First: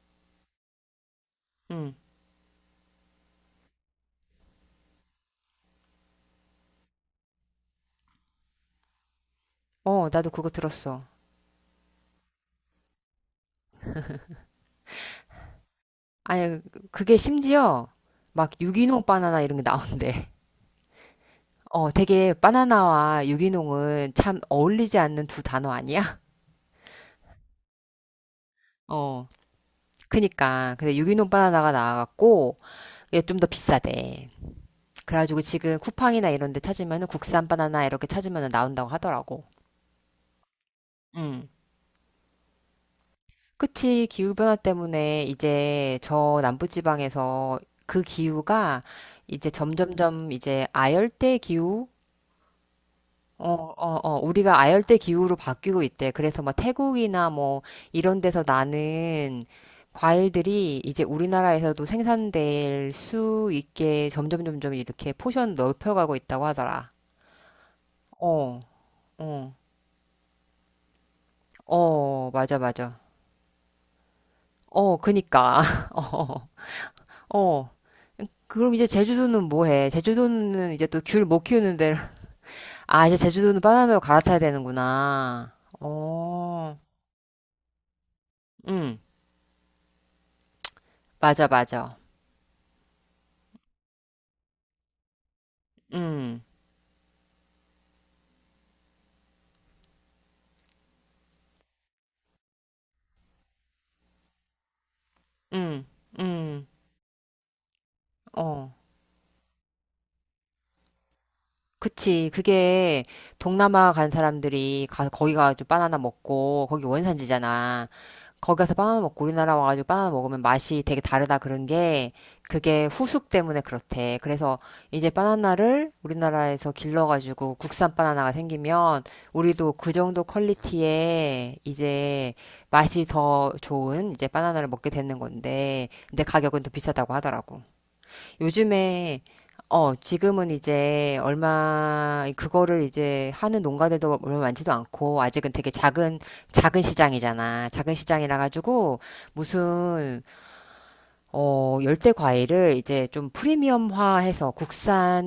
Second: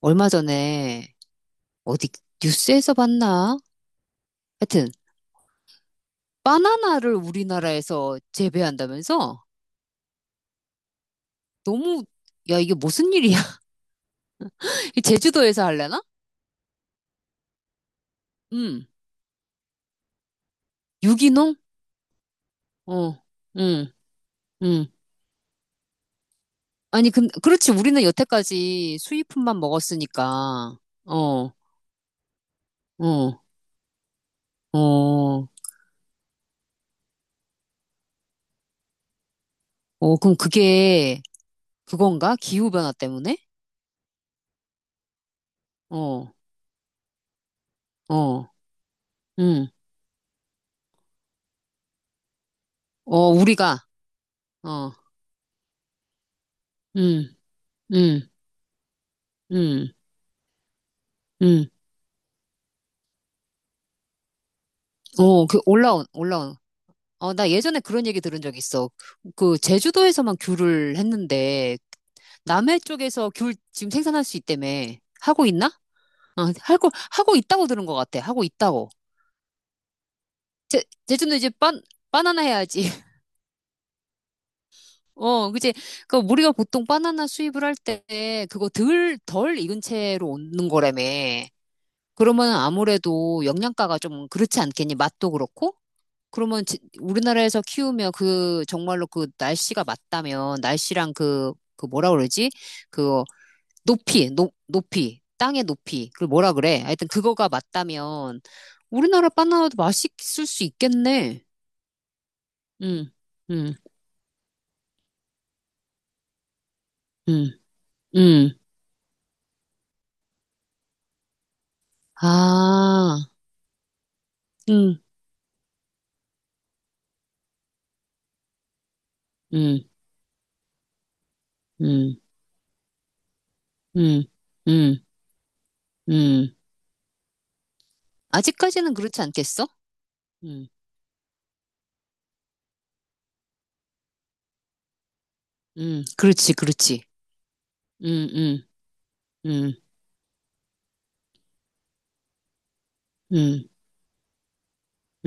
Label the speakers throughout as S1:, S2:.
S1: 얼마 전에
S2: 응.
S1: 어디 뉴스에서 봤나? 하여튼 바나나를 우리나라에서 재배한다면서?
S2: 어, 나도 그거 들었어.
S1: 너무 야, 이게 무슨 일이야? 제주도에서 할래나?
S2: 아니, 그게 심지어 막
S1: 응.
S2: 유기농 바나나 이런 게 나온대.
S1: 유기농?
S2: 어, 되게
S1: 어.
S2: 바나나와
S1: 응.
S2: 유기농은 참
S1: 응.
S2: 어울리지 않는 두 단어 아니야?
S1: 아니 근 그렇지, 우리는 여태까지
S2: 어.
S1: 수입품만
S2: 그니까.
S1: 먹었으니까.
S2: 근데 유기농
S1: 어.
S2: 바나나가 나와갖고 이게 좀
S1: 어.
S2: 더 비싸대. 그래가지고
S1: 어.
S2: 지금 쿠팡이나 이런 데 찾으면은 국산 바나나 이렇게 찾으면은 나온다고 하더라고.
S1: 어 그럼 그게
S2: 응.
S1: 그건가? 기후 변화 때문에?
S2: 그치. 기후변화 때문에 이제
S1: 어.
S2: 저 남부지방에서 그
S1: 어.
S2: 기후가 이제
S1: 응.
S2: 점점점 이제 아열대 기후?
S1: 어
S2: 어,
S1: 우리가.
S2: 어, 어, 우리가
S1: 어.
S2: 아열대 기후로 바뀌고 있대. 그래서 뭐 태국이나
S1: 응.
S2: 뭐 이런
S1: 응.
S2: 데서 나는
S1: 응.
S2: 과일들이 이제
S1: 응.
S2: 우리나라에서도 생산될 수 있게 점점 점점 이렇게
S1: 어,
S2: 포션 넓혀가고 있다고
S1: 올라온.
S2: 하더라.
S1: 어, 나 예전에 그런 얘기 들은 적
S2: 어,
S1: 있어.
S2: 어,
S1: 그 제주도에서만 귤을 했는데
S2: 어, 맞아,
S1: 남해
S2: 맞아.
S1: 쪽에서 귤 지금 생산할 수 있다며.
S2: 어,
S1: 하고
S2: 그니까.
S1: 있나? 어,
S2: 어,
S1: 하고 있다고
S2: 어.
S1: 들은 것 같아. 하고
S2: 그럼 이제
S1: 있다고.
S2: 제주도는 뭐 해? 제주도는 이제 또 귤
S1: 제주는
S2: 못
S1: 이제
S2: 키우는
S1: 빤
S2: 데로.
S1: 바나나 해야지.
S2: 아, 이제 제주도는 바나나로 갈아타야
S1: 어,
S2: 되는구나.
S1: 그치. 그 우리가
S2: 어,
S1: 보통 바나나 수입을 할 때 그거
S2: 응,
S1: 덜 익은 채로 오는 거라며.
S2: 맞아, 맞아.
S1: 그러면 아무래도 영양가가 좀 그렇지 않겠니? 맛도 그렇고.
S2: 응.
S1: 그러면 우리나라에서 키우면 그 정말로 그 날씨가 맞다면 날씨랑 그, 그 뭐라 그러지? 그 높이, 땅의
S2: 응,
S1: 높이. 그걸 뭐라
S2: 응,
S1: 그래? 하여튼 그거가 맞다면
S2: 어.
S1: 우리나라 바나나도 맛있을 수 있겠네.
S2: 그치. 그게
S1: 응, 응,
S2: 동남아 간 사람들이 가, 거기 가가지고 바나나 먹고, 거기
S1: 응,
S2: 원산지잖아.
S1: 응.
S2: 거기 가서 바나나 먹고 우리나라 와가지고 바나나 먹으면 맛이 되게 다르다 그런 게, 그게
S1: 아,
S2: 후숙 때문에 그렇대. 그래서
S1: 응,
S2: 이제 바나나를 우리나라에서 길러가지고 국산 바나나가 생기면, 우리도
S1: 응,
S2: 그 정도 퀄리티에
S1: 응,
S2: 이제 맛이 더 좋은
S1: 응,
S2: 이제 바나나를 먹게
S1: 응,
S2: 되는 건데, 근데
S1: 응.
S2: 가격은 더 비싸다고 하더라고.
S1: 아직까지는 그렇지
S2: 요즘에
S1: 않겠어?
S2: 어, 지금은
S1: 응,
S2: 이제 얼마 그거를 이제 하는 농가들도 얼마 많지도 않고 아직은 되게
S1: 응.
S2: 작은
S1: 그렇지,
S2: 작은
S1: 그렇지.
S2: 시장이잖아. 작은
S1: 응,
S2: 시장이라
S1: 응,
S2: 가지고
S1: 응,
S2: 무슨 어, 열대 과일을 이제 좀
S1: 응,
S2: 프리미엄화해서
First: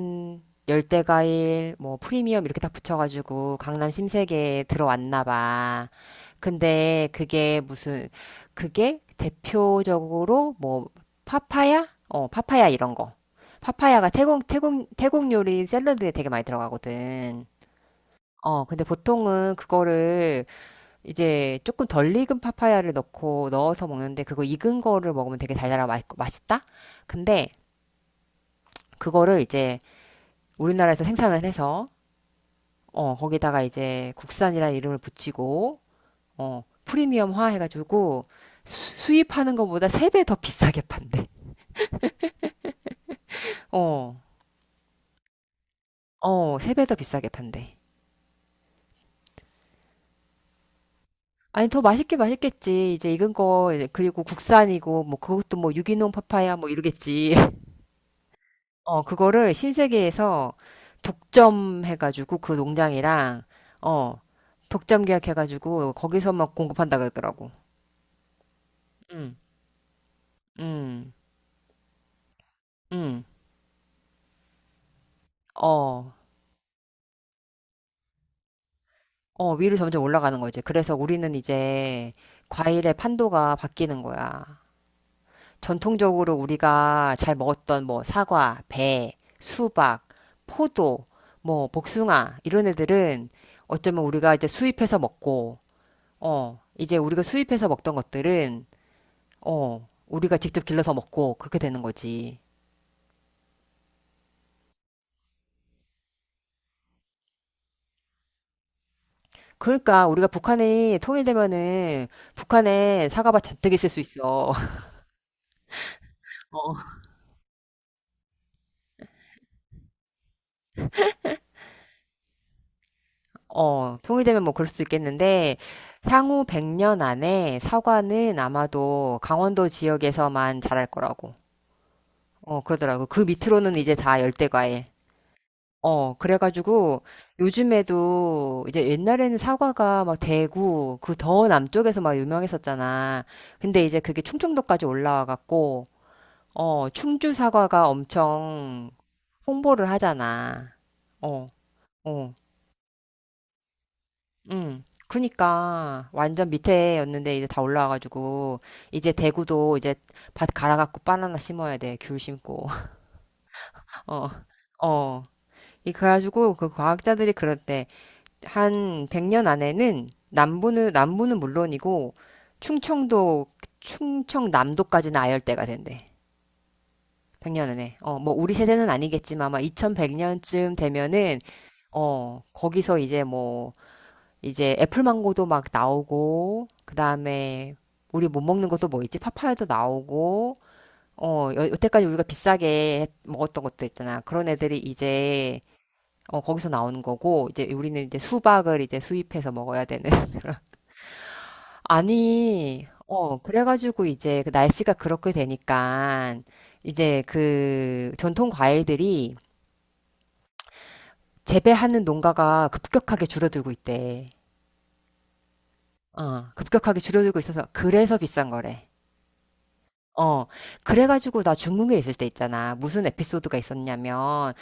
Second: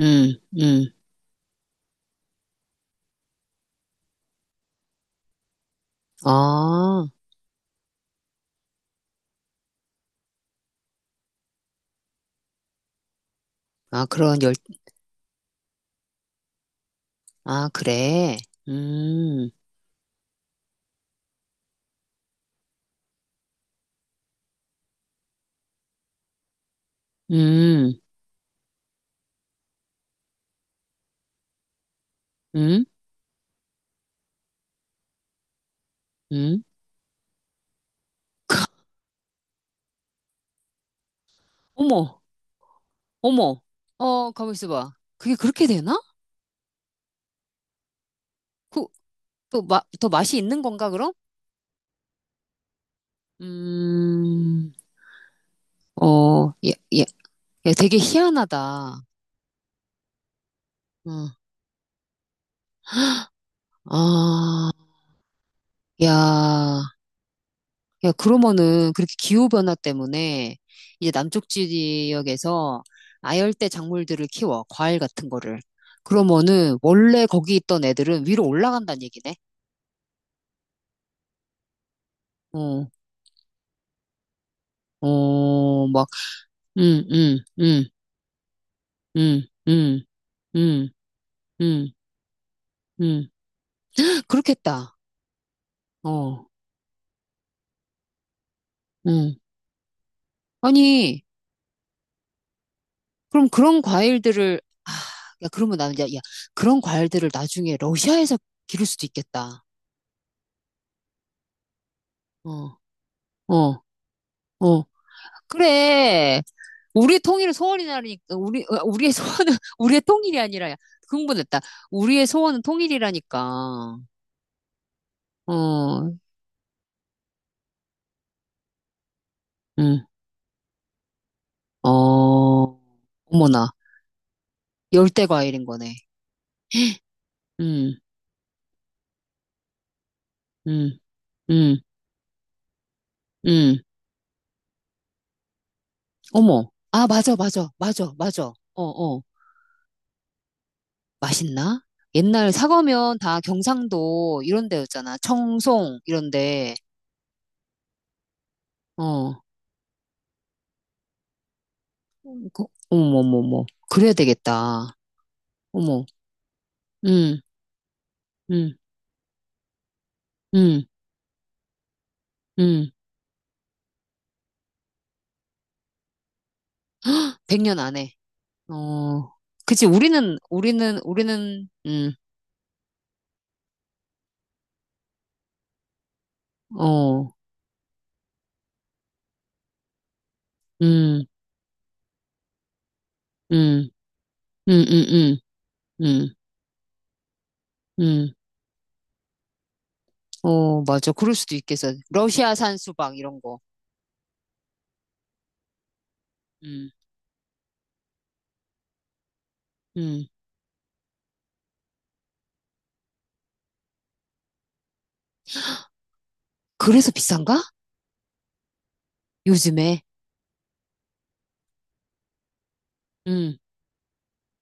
S1: 응, 응.
S2: 열대 과일 뭐 프리미엄 이렇게 다 붙여가지고 강남 신세계에 들어왔나 봐.
S1: 아,
S2: 근데 그게 무슨 그게 대표적으로 뭐 파파야? 어, 파파야 이런 거.
S1: 아,
S2: 파파야가
S1: 그런
S2: 태국
S1: 열,
S2: 태국 태국 요리 샐러드에 되게 많이 들어가거든.
S1: 아, 그래.
S2: 어, 근데
S1: 음,
S2: 보통은 그거를 이제 조금 덜 익은 파파야를 넣고 넣어서 먹는데 그거 익은 거를 먹으면 되게 달달하고 맛있다? 근데
S1: 음,
S2: 그거를 이제 우리나라에서 생산을 해서
S1: 음,
S2: 어, 거기다가 이제 국산이라는 이름을 붙이고
S1: 음.
S2: 어, 프리미엄화 해가지고 수입하는 것보다 3배 더 비싸게 판대.
S1: 어머, 어머.
S2: 어.
S1: 어, 가만 있어봐. 그게 그렇게 되나?
S2: 어, 3배 더 비싸게 판대.
S1: 그, 또 마, 더 맛이 있는 건가, 그럼?
S2: 아니, 더 맛있게 맛있겠지. 이제 익은 거, 이제 그리고
S1: 음,
S2: 국산이고, 뭐, 그것도 뭐, 유기농
S1: 어,
S2: 파파야, 뭐,
S1: 야, 야,
S2: 이러겠지.
S1: 야, 되게 희한하다.
S2: 어, 그거를 신세계에서
S1: 어,
S2: 독점해가지고 그 농장이랑, 어,
S1: 아,
S2: 독점 계약해가지고 거기서만
S1: 야.
S2: 공급한다 그러더라고.
S1: 야, 그러면은 그렇게
S2: 응,
S1: 기후변화 때문에 이제
S2: 응,
S1: 남쪽 지역에서
S2: 응.
S1: 아열대 작물들을 키워, 과일 같은 거를.
S2: 어,
S1: 그러면은 원래 거기 있던 애들은 위로 올라간다는 얘기네.
S2: 어, 위로 점점 올라가는 거지. 그래서 우리는 이제
S1: 어,
S2: 과일의 판도가 바뀌는 거야.
S1: 어, 막,
S2: 전통적으로
S1: 음,
S2: 우리가 잘
S1: 음, 음,
S2: 먹었던 뭐 사과, 배,
S1: 음, 음,
S2: 수박,
S1: 음,
S2: 포도, 뭐
S1: 음,
S2: 복숭아, 이런 애들은
S1: 음.
S2: 어쩌면 우리가 이제
S1: 그렇겠다.
S2: 수입해서 먹고,
S1: 어,
S2: 어, 이제 우리가 수입해서 먹던 것들은
S1: 음.
S2: 어, 우리가 직접 길러서
S1: 아니,
S2: 먹고 그렇게 되는 거지.
S1: 그럼 그런 과일들을, 아, 야, 그러면 나는, 야, 야, 그런 과일들을 나중에 러시아에서 기를 수도 있겠다.
S2: 그러니까 우리가 북한이 통일되면은
S1: 어,
S2: 북한에 사과밭 잔뜩
S1: 어,
S2: 있을 수 있어.
S1: 어. 그래.
S2: 어,
S1: 우리의 통일은 소원이라니까, 우리, 어, 우리의 소원은, 우리의 통일이 아니라, 야, 흥분했다. 우리의 소원은 통일이라니까.
S2: 어, 통일되면 뭐 그럴 수도 있겠는데
S1: 어,
S2: 향후 100년 안에 사과는 아마도 강원도
S1: 응,
S2: 지역에서만 자랄 거라고.
S1: 어,
S2: 어, 그러더라고. 그
S1: 어머나.
S2: 밑으로는 이제 다 열대과일.
S1: 열대 과일인 거네.
S2: 어, 그래가지고
S1: 응,
S2: 요즘에도 이제 옛날에는 사과가 막
S1: 응,
S2: 대구 그 더
S1: 응,
S2: 남쪽에서 막 유명했었잖아.
S1: 응.
S2: 근데 이제 그게 충청도까지 올라와갖고
S1: 어머.
S2: 어,
S1: 아,
S2: 충주
S1: 맞아, 맞아,
S2: 사과가
S1: 맞아, 맞아. 어,
S2: 엄청
S1: 어.
S2: 홍보를 하잖아. 어,
S1: 맛있나?
S2: 어,
S1: 옛날 사과면 다 경상도 이런
S2: 응.
S1: 데였잖아. 청송,
S2: 그니까
S1: 이런
S2: 완전
S1: 데.
S2: 밑에였는데 이제 다 올라와가지고 이제
S1: 어,
S2: 대구도 이제 밭 갈아갖고 바나나 심어야 돼. 귤
S1: 그,
S2: 심고.
S1: 어머, 어머, 어머. 그래야
S2: 어,
S1: 되겠다.
S2: 어. 이
S1: 어머,
S2: 그래가지고 그
S1: 응
S2: 과학자들이 그랬대.
S1: 응
S2: 한 100년 안에는
S1: 음,
S2: 남부는 물론이고
S1: 음,
S2: 충청도 충청남도까지는 아열대가 된대.
S1: 100년
S2: 백년은에.
S1: 안에.
S2: 어, 뭐 우리 세대는
S1: 어,
S2: 아니겠지만 아마
S1: 그치, 우리는,
S2: 2100년쯤
S1: 우리는,
S2: 되면은
S1: 우리는,
S2: 어, 거기서 이제 뭐 이제 애플망고도 막 나오고
S1: 어,
S2: 그다음에 우리 못 먹는 것도 뭐 있지? 파파야도 나오고
S1: 음,
S2: 어, 여, 여태까지 우리가 비싸게 먹었던 것도
S1: 음,
S2: 있잖아. 그런 애들이
S1: 음, 음, 음,
S2: 이제
S1: 음,
S2: 어, 거기서 나오는 거고 이제 우리는 이제
S1: 음,
S2: 수박을 이제 수입해서 먹어야 되는 그런.
S1: 어, 맞아. 그럴 수도 있겠어. 러시아산
S2: 아니,
S1: 수박,
S2: 어,
S1: 이런 거.
S2: 그래가지고 이제 그 날씨가 그렇게 되니까
S1: 음,
S2: 이제 그 전통 과일들이
S1: 음.
S2: 재배하는 농가가 급격하게 줄어들고 있대. 어, 급격하게
S1: 그래서
S2: 줄어들고
S1: 비싼가?
S2: 있어서 그래서 비싼 거래.
S1: 요즘에.
S2: 어, 그래가지고 나 중국에 있을 때 있잖아. 무슨 에피소드가
S1: 음,
S2: 있었냐면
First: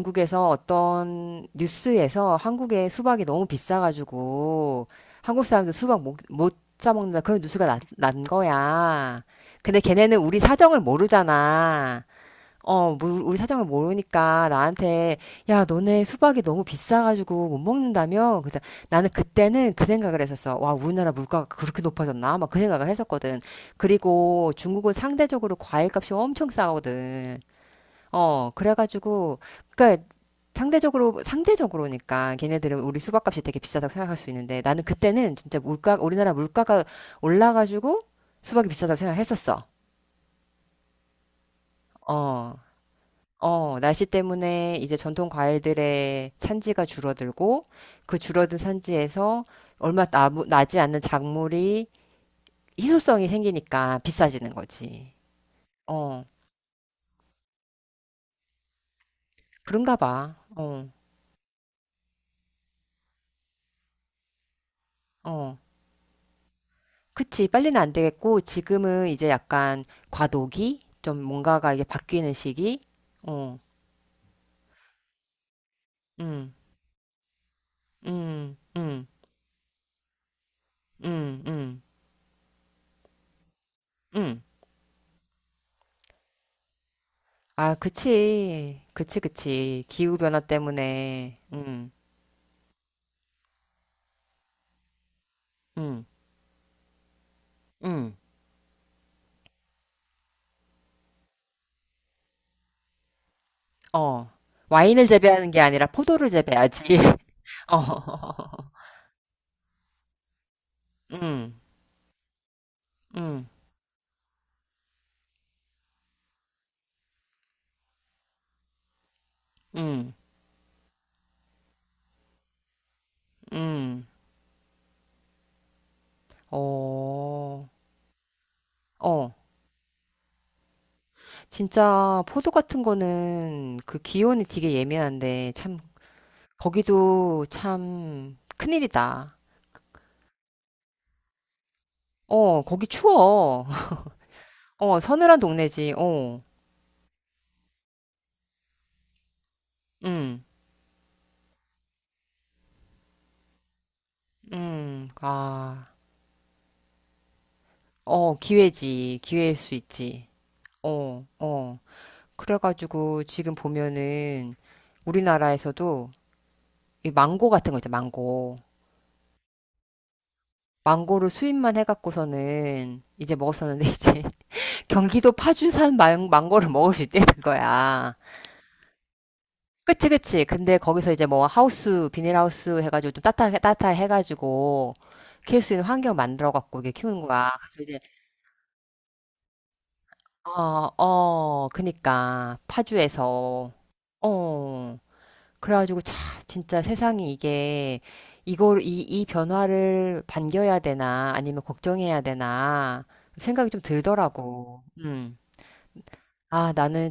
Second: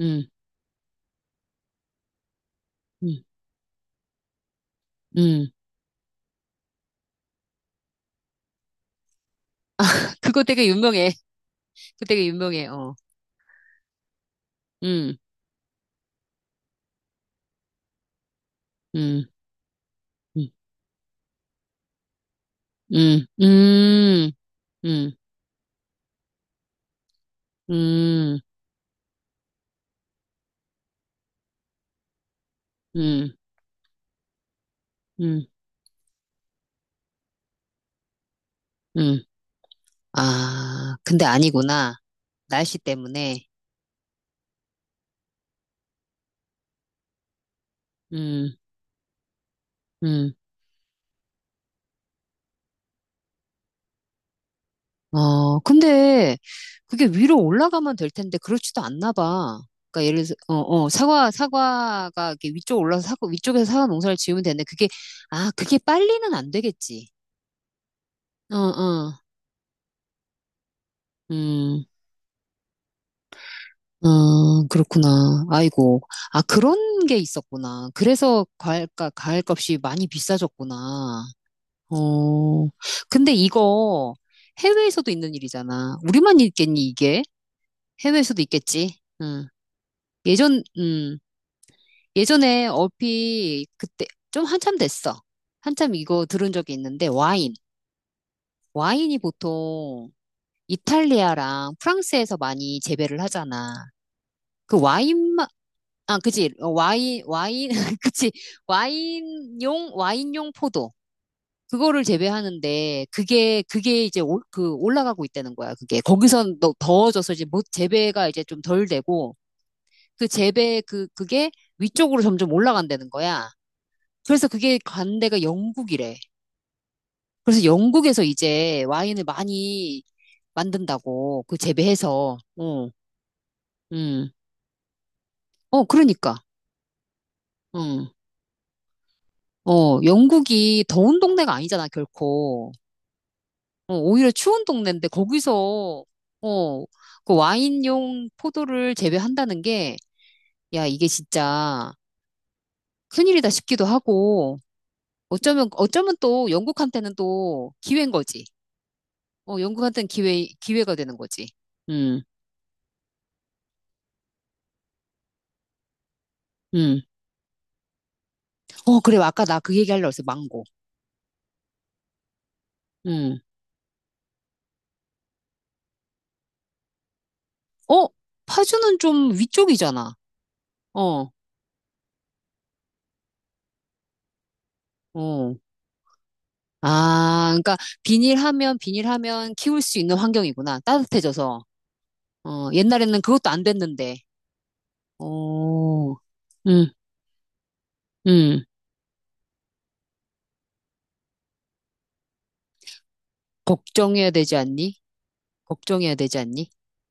S1: 음,
S2: 어떤 뉴스에서 한국의
S1: 음,
S2: 수박이 너무 비싸가지고 한국
S1: 음.
S2: 사람들 수박 못 사먹는다 그런 뉴스가 난 거야. 근데 걔네는 우리
S1: 그거 되게
S2: 사정을
S1: 유명해.
S2: 모르잖아.
S1: 그거 되게 유명해. 어,
S2: 어, 뭐 우리 사정을 모르니까
S1: 음,
S2: 나한테, 야, 너네 수박이 너무 비싸가지고 못 먹는다며? 그래서 나는
S1: 음,
S2: 그때는 그 생각을
S1: 음,
S2: 했었어. 와, 우리나라 물가가 그렇게 높아졌나? 막 그 생각을
S1: 음,
S2: 했었거든.
S1: 음.
S2: 그리고 중국은
S1: 음,
S2: 상대적으로 과일값이 엄청 싸거든.
S1: 음,
S2: 어, 그래가지고, 그니까, 상대적으로, 상대적으로니까, 걔네들은 우리
S1: 음,
S2: 수박값이 되게 비싸다고 생각할 수 있는데, 나는 그때는
S1: 음,
S2: 진짜 물가, 우리나라 물가가 올라가지고 수박이 비싸다고
S1: 음.
S2: 생각했었어.
S1: 아, 근데 아니구나.
S2: 어.
S1: 날씨 때문에.
S2: 어, 날씨 때문에 이제 전통 과일들의 산지가 줄어들고 그
S1: 음,
S2: 줄어든 산지에서 얼마 나
S1: 음.
S2: 나지 않는 작물이 희소성이 생기니까 비싸지는 거지.
S1: 어,
S2: 어,
S1: 근데 그게 위로 올라가면 될 텐데 그렇지도 않나 봐.
S2: 그런가
S1: 그러니까 예를
S2: 봐.
S1: 들어 어, 어,
S2: 어,
S1: 사과가 이렇게 위쪽 올라서 사과 위쪽에서 사과 농사를 지으면 되는데 그게 아,
S2: 어.
S1: 그게 빨리는 안 되겠지.
S2: 그치. 빨리는 안 되겠고
S1: 어,
S2: 지금은
S1: 어.
S2: 이제 약간 과도기? 좀 뭔가가
S1: 음.
S2: 이게 바뀌는 시기? 어,
S1: 어, 그렇구나. 아이고. 아,
S2: 음,
S1: 그런 게 있었구나. 그래서
S2: 음, 음,
S1: 과일값이 많이 비싸졌구나.
S2: 음, 음,
S1: 어, 근데 이거
S2: 음.
S1: 해외에서도 있는 일이잖아. 우리만 있겠니, 이게?
S2: 아,
S1: 해외에서도
S2: 그치.
S1: 있겠지.
S2: 그치,
S1: 음.
S2: 그치. 기후변화
S1: 예전,
S2: 때문에.
S1: 예전에 얼핏 그때 좀 한참 됐어. 한참
S2: 음.
S1: 이거 들은 적이 있는데 와인.
S2: 응.
S1: 와인이 보통 이탈리아랑 프랑스에서 많이 재배를 하잖아.
S2: 어.
S1: 그
S2: 와인을
S1: 와인만
S2: 재배하는 게 아니라
S1: 아,
S2: 포도를
S1: 그치. 어,
S2: 재배하지.
S1: 와인, 그치.
S2: 어.
S1: 와인용 포도.
S2: 음.
S1: 그거를 재배하는데,
S2: 음.
S1: 그게, 그게 이제 올, 그 올라가고 있다는 거야. 그게. 거기선 더, 더워져서 이제 못, 재배가 이제 좀 덜 되고,
S2: 음.
S1: 그 재배 그 그게 위쪽으로 점점 올라간다는 거야.
S2: 음.
S1: 그래서 그게 간대가 영국이래.
S2: 어.
S1: 그래서 영국에서 이제 와인을
S2: 어.
S1: 많이 만든다고 그
S2: 진짜
S1: 재배해서.
S2: 포도 같은
S1: 어,
S2: 거는 그
S1: 음,
S2: 기온이 되게 예민한데 참
S1: 어, 그러니까,
S2: 거기도
S1: 음,
S2: 참 큰일이다.
S1: 어, 영국이 더운 동네가 아니잖아
S2: 어,
S1: 결코.
S2: 거기 추워.
S1: 어, 오히려 추운
S2: 어,
S1: 동네인데
S2: 서늘한 동네지.
S1: 거기서
S2: 어.
S1: 어, 그 와인용 포도를 재배한다는 게
S2: 음.
S1: 야, 이게 진짜 큰일이다 싶기도 하고.
S2: 음.
S1: 어쩌면,
S2: 아.
S1: 어쩌면 또 영국한테는 또 기회인
S2: 어,
S1: 거지.
S2: 기회지. 기회일
S1: 어,
S2: 수
S1: 연구한테는
S2: 있지.
S1: 기회, 기회가 되는
S2: 어.
S1: 거지.
S2: 어.
S1: 음,
S2: 그래가지고 지금 보면은 우리나라에서도
S1: 음.
S2: 이 망고 같은 거 있죠, 망고.
S1: 어, 그래. 아까 나 그 얘기하려고 했어. 망고.
S2: 망고를 수입만 해갖고서는 이제
S1: 음.
S2: 먹었었는데 이제 경기도 파주산 망고를 먹을 수 있다는
S1: 어,
S2: 거야.
S1: 파주는 좀
S2: 그치,
S1: 위쪽이잖아.
S2: 그치. 근데 거기서 이제
S1: 어,
S2: 뭐 하우스, 비닐하우스 해가지고 좀 따뜻하 해가지고
S1: 어.
S2: 키울 수 있는 환경 만들어갖고 이게 키우는
S1: 아,
S2: 거야.
S1: 그러니까
S2: 그래서 이제,
S1: 비닐하면 키울 수 있는 환경이구나.
S2: 어,
S1: 따뜻해져서.
S2: 어, 그니까.
S1: 어, 옛날에는 그것도 안
S2: 파주에서.
S1: 됐는데.
S2: 어. 그래가지고
S1: 어,
S2: 참 진짜
S1: 음,
S2: 세상이 이게
S1: 음.
S2: 이걸 이 변화를 반겨야 되나 아니면 걱정해야 되나 생각이 좀
S1: 걱정해야 되지
S2: 들더라고.
S1: 않니?
S2: 음.
S1: 걱정해야 되지 않니?
S2: 아, 나는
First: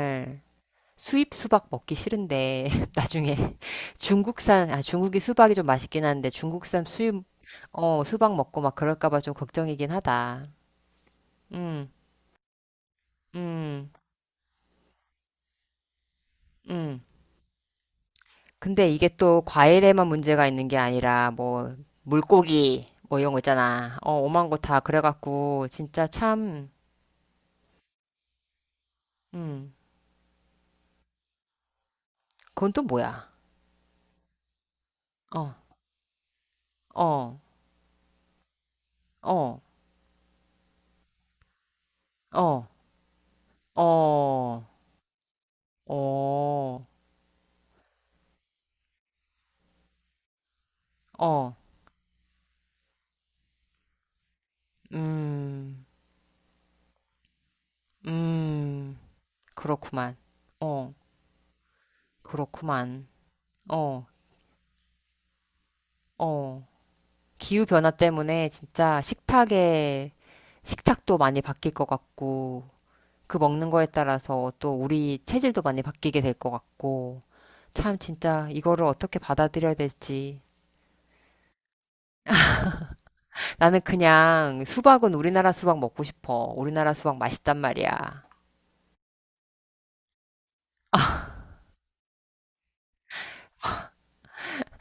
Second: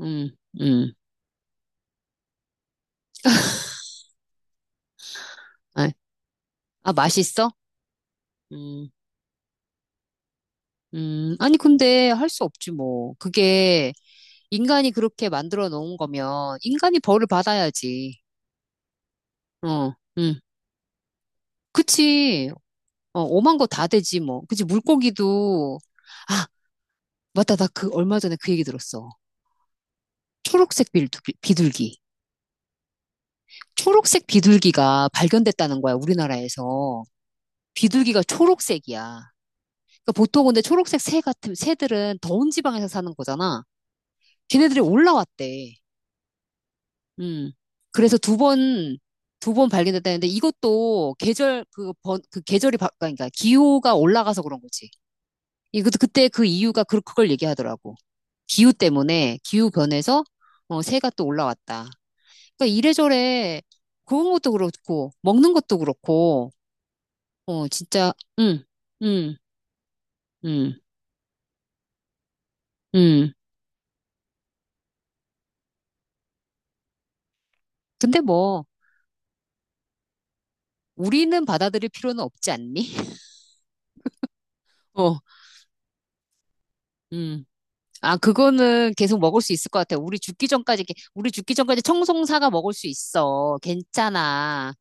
S1: 음, 음.
S2: 수입 수박 먹기 싫은데 나중에 중국산 아 중국이 수박이 좀
S1: 아,
S2: 맛있긴 한데 중국산
S1: 아,
S2: 수입
S1: 맛있어?
S2: 어 수박 먹고 막
S1: 음,
S2: 그럴까 봐 좀 걱정이긴 하다.
S1: 아니,
S2: 음.
S1: 근데 할 수 없지, 뭐.
S2: 음.
S1: 그게 인간이 그렇게 만들어 놓은 거면 인간이
S2: 음.
S1: 벌을 받아야지.
S2: 근데 이게 또
S1: 어,
S2: 과일에만
S1: 응.
S2: 문제가 있는 게 아니라 뭐
S1: 그치.
S2: 물고기 뭐
S1: 어,
S2: 이런 거
S1: 오만 거 다
S2: 있잖아. 어,
S1: 되지 뭐.
S2: 오만 거
S1: 그치.
S2: 다 그래갖고
S1: 물고기도
S2: 진짜
S1: 아,
S2: 참,
S1: 맞다. 나 그 얼마 전에 그 얘기 들었어.
S2: 음,
S1: 초록색 비둘기, 비둘기.
S2: 그건 또 뭐야?
S1: 초록색 비둘기가
S2: 어,
S1: 발견됐다는 거야, 우리나라에서.
S2: 어,
S1: 비둘기가 초록색이야.
S2: 어,
S1: 그러니까 보통 근데 초록색 새 같은 새들은 더운
S2: 어,
S1: 지방에서 사는 거잖아.
S2: 어,
S1: 걔네들이 올라왔대.
S2: 어,
S1: 음. 그래서 두 번 발견됐다는데 이것도
S2: 어,
S1: 계절, 그 번, 그 계절이 바, 그러니까 기후가 올라가서 그런 거지. 이
S2: 음,
S1: 도 그때 그 이유가 그, 그걸 얘기하더라고. 기후
S2: 음,
S1: 때문에, 기후
S2: 그렇구만.
S1: 변해서 어,
S2: 어,
S1: 새가 또 올라왔다. 그러니까
S2: 그렇구만.
S1: 이래저래
S2: 어,
S1: 그런 것도 그렇고, 먹는 것도 그렇고,
S2: 어. 기후
S1: 어,
S2: 변화
S1: 진짜,
S2: 때문에
S1: 응
S2: 진짜
S1: 응
S2: 식탁에
S1: 응
S2: 식탁도 많이 바뀔 것 같고.
S1: 응.
S2: 그 먹는 거에 따라서 또 우리 체질도 많이 바뀌게 될 것 같고, 참
S1: 근데
S2: 진짜
S1: 뭐,
S2: 이거를 어떻게 받아들여야 될지.
S1: 우리는 받아들일 필요는 없지 않니?
S2: 나는 그냥 수박은
S1: 어,
S2: 우리나라 수박 먹고 싶어. 우리나라 수박
S1: 음.
S2: 맛있단
S1: 아,
S2: 말이야.
S1: 그거는 계속 먹을 수 있을 것 같아. 우리 죽기 전까지, 우리 죽기 전까지 청송사가 먹을 수 있어. 괜찮아.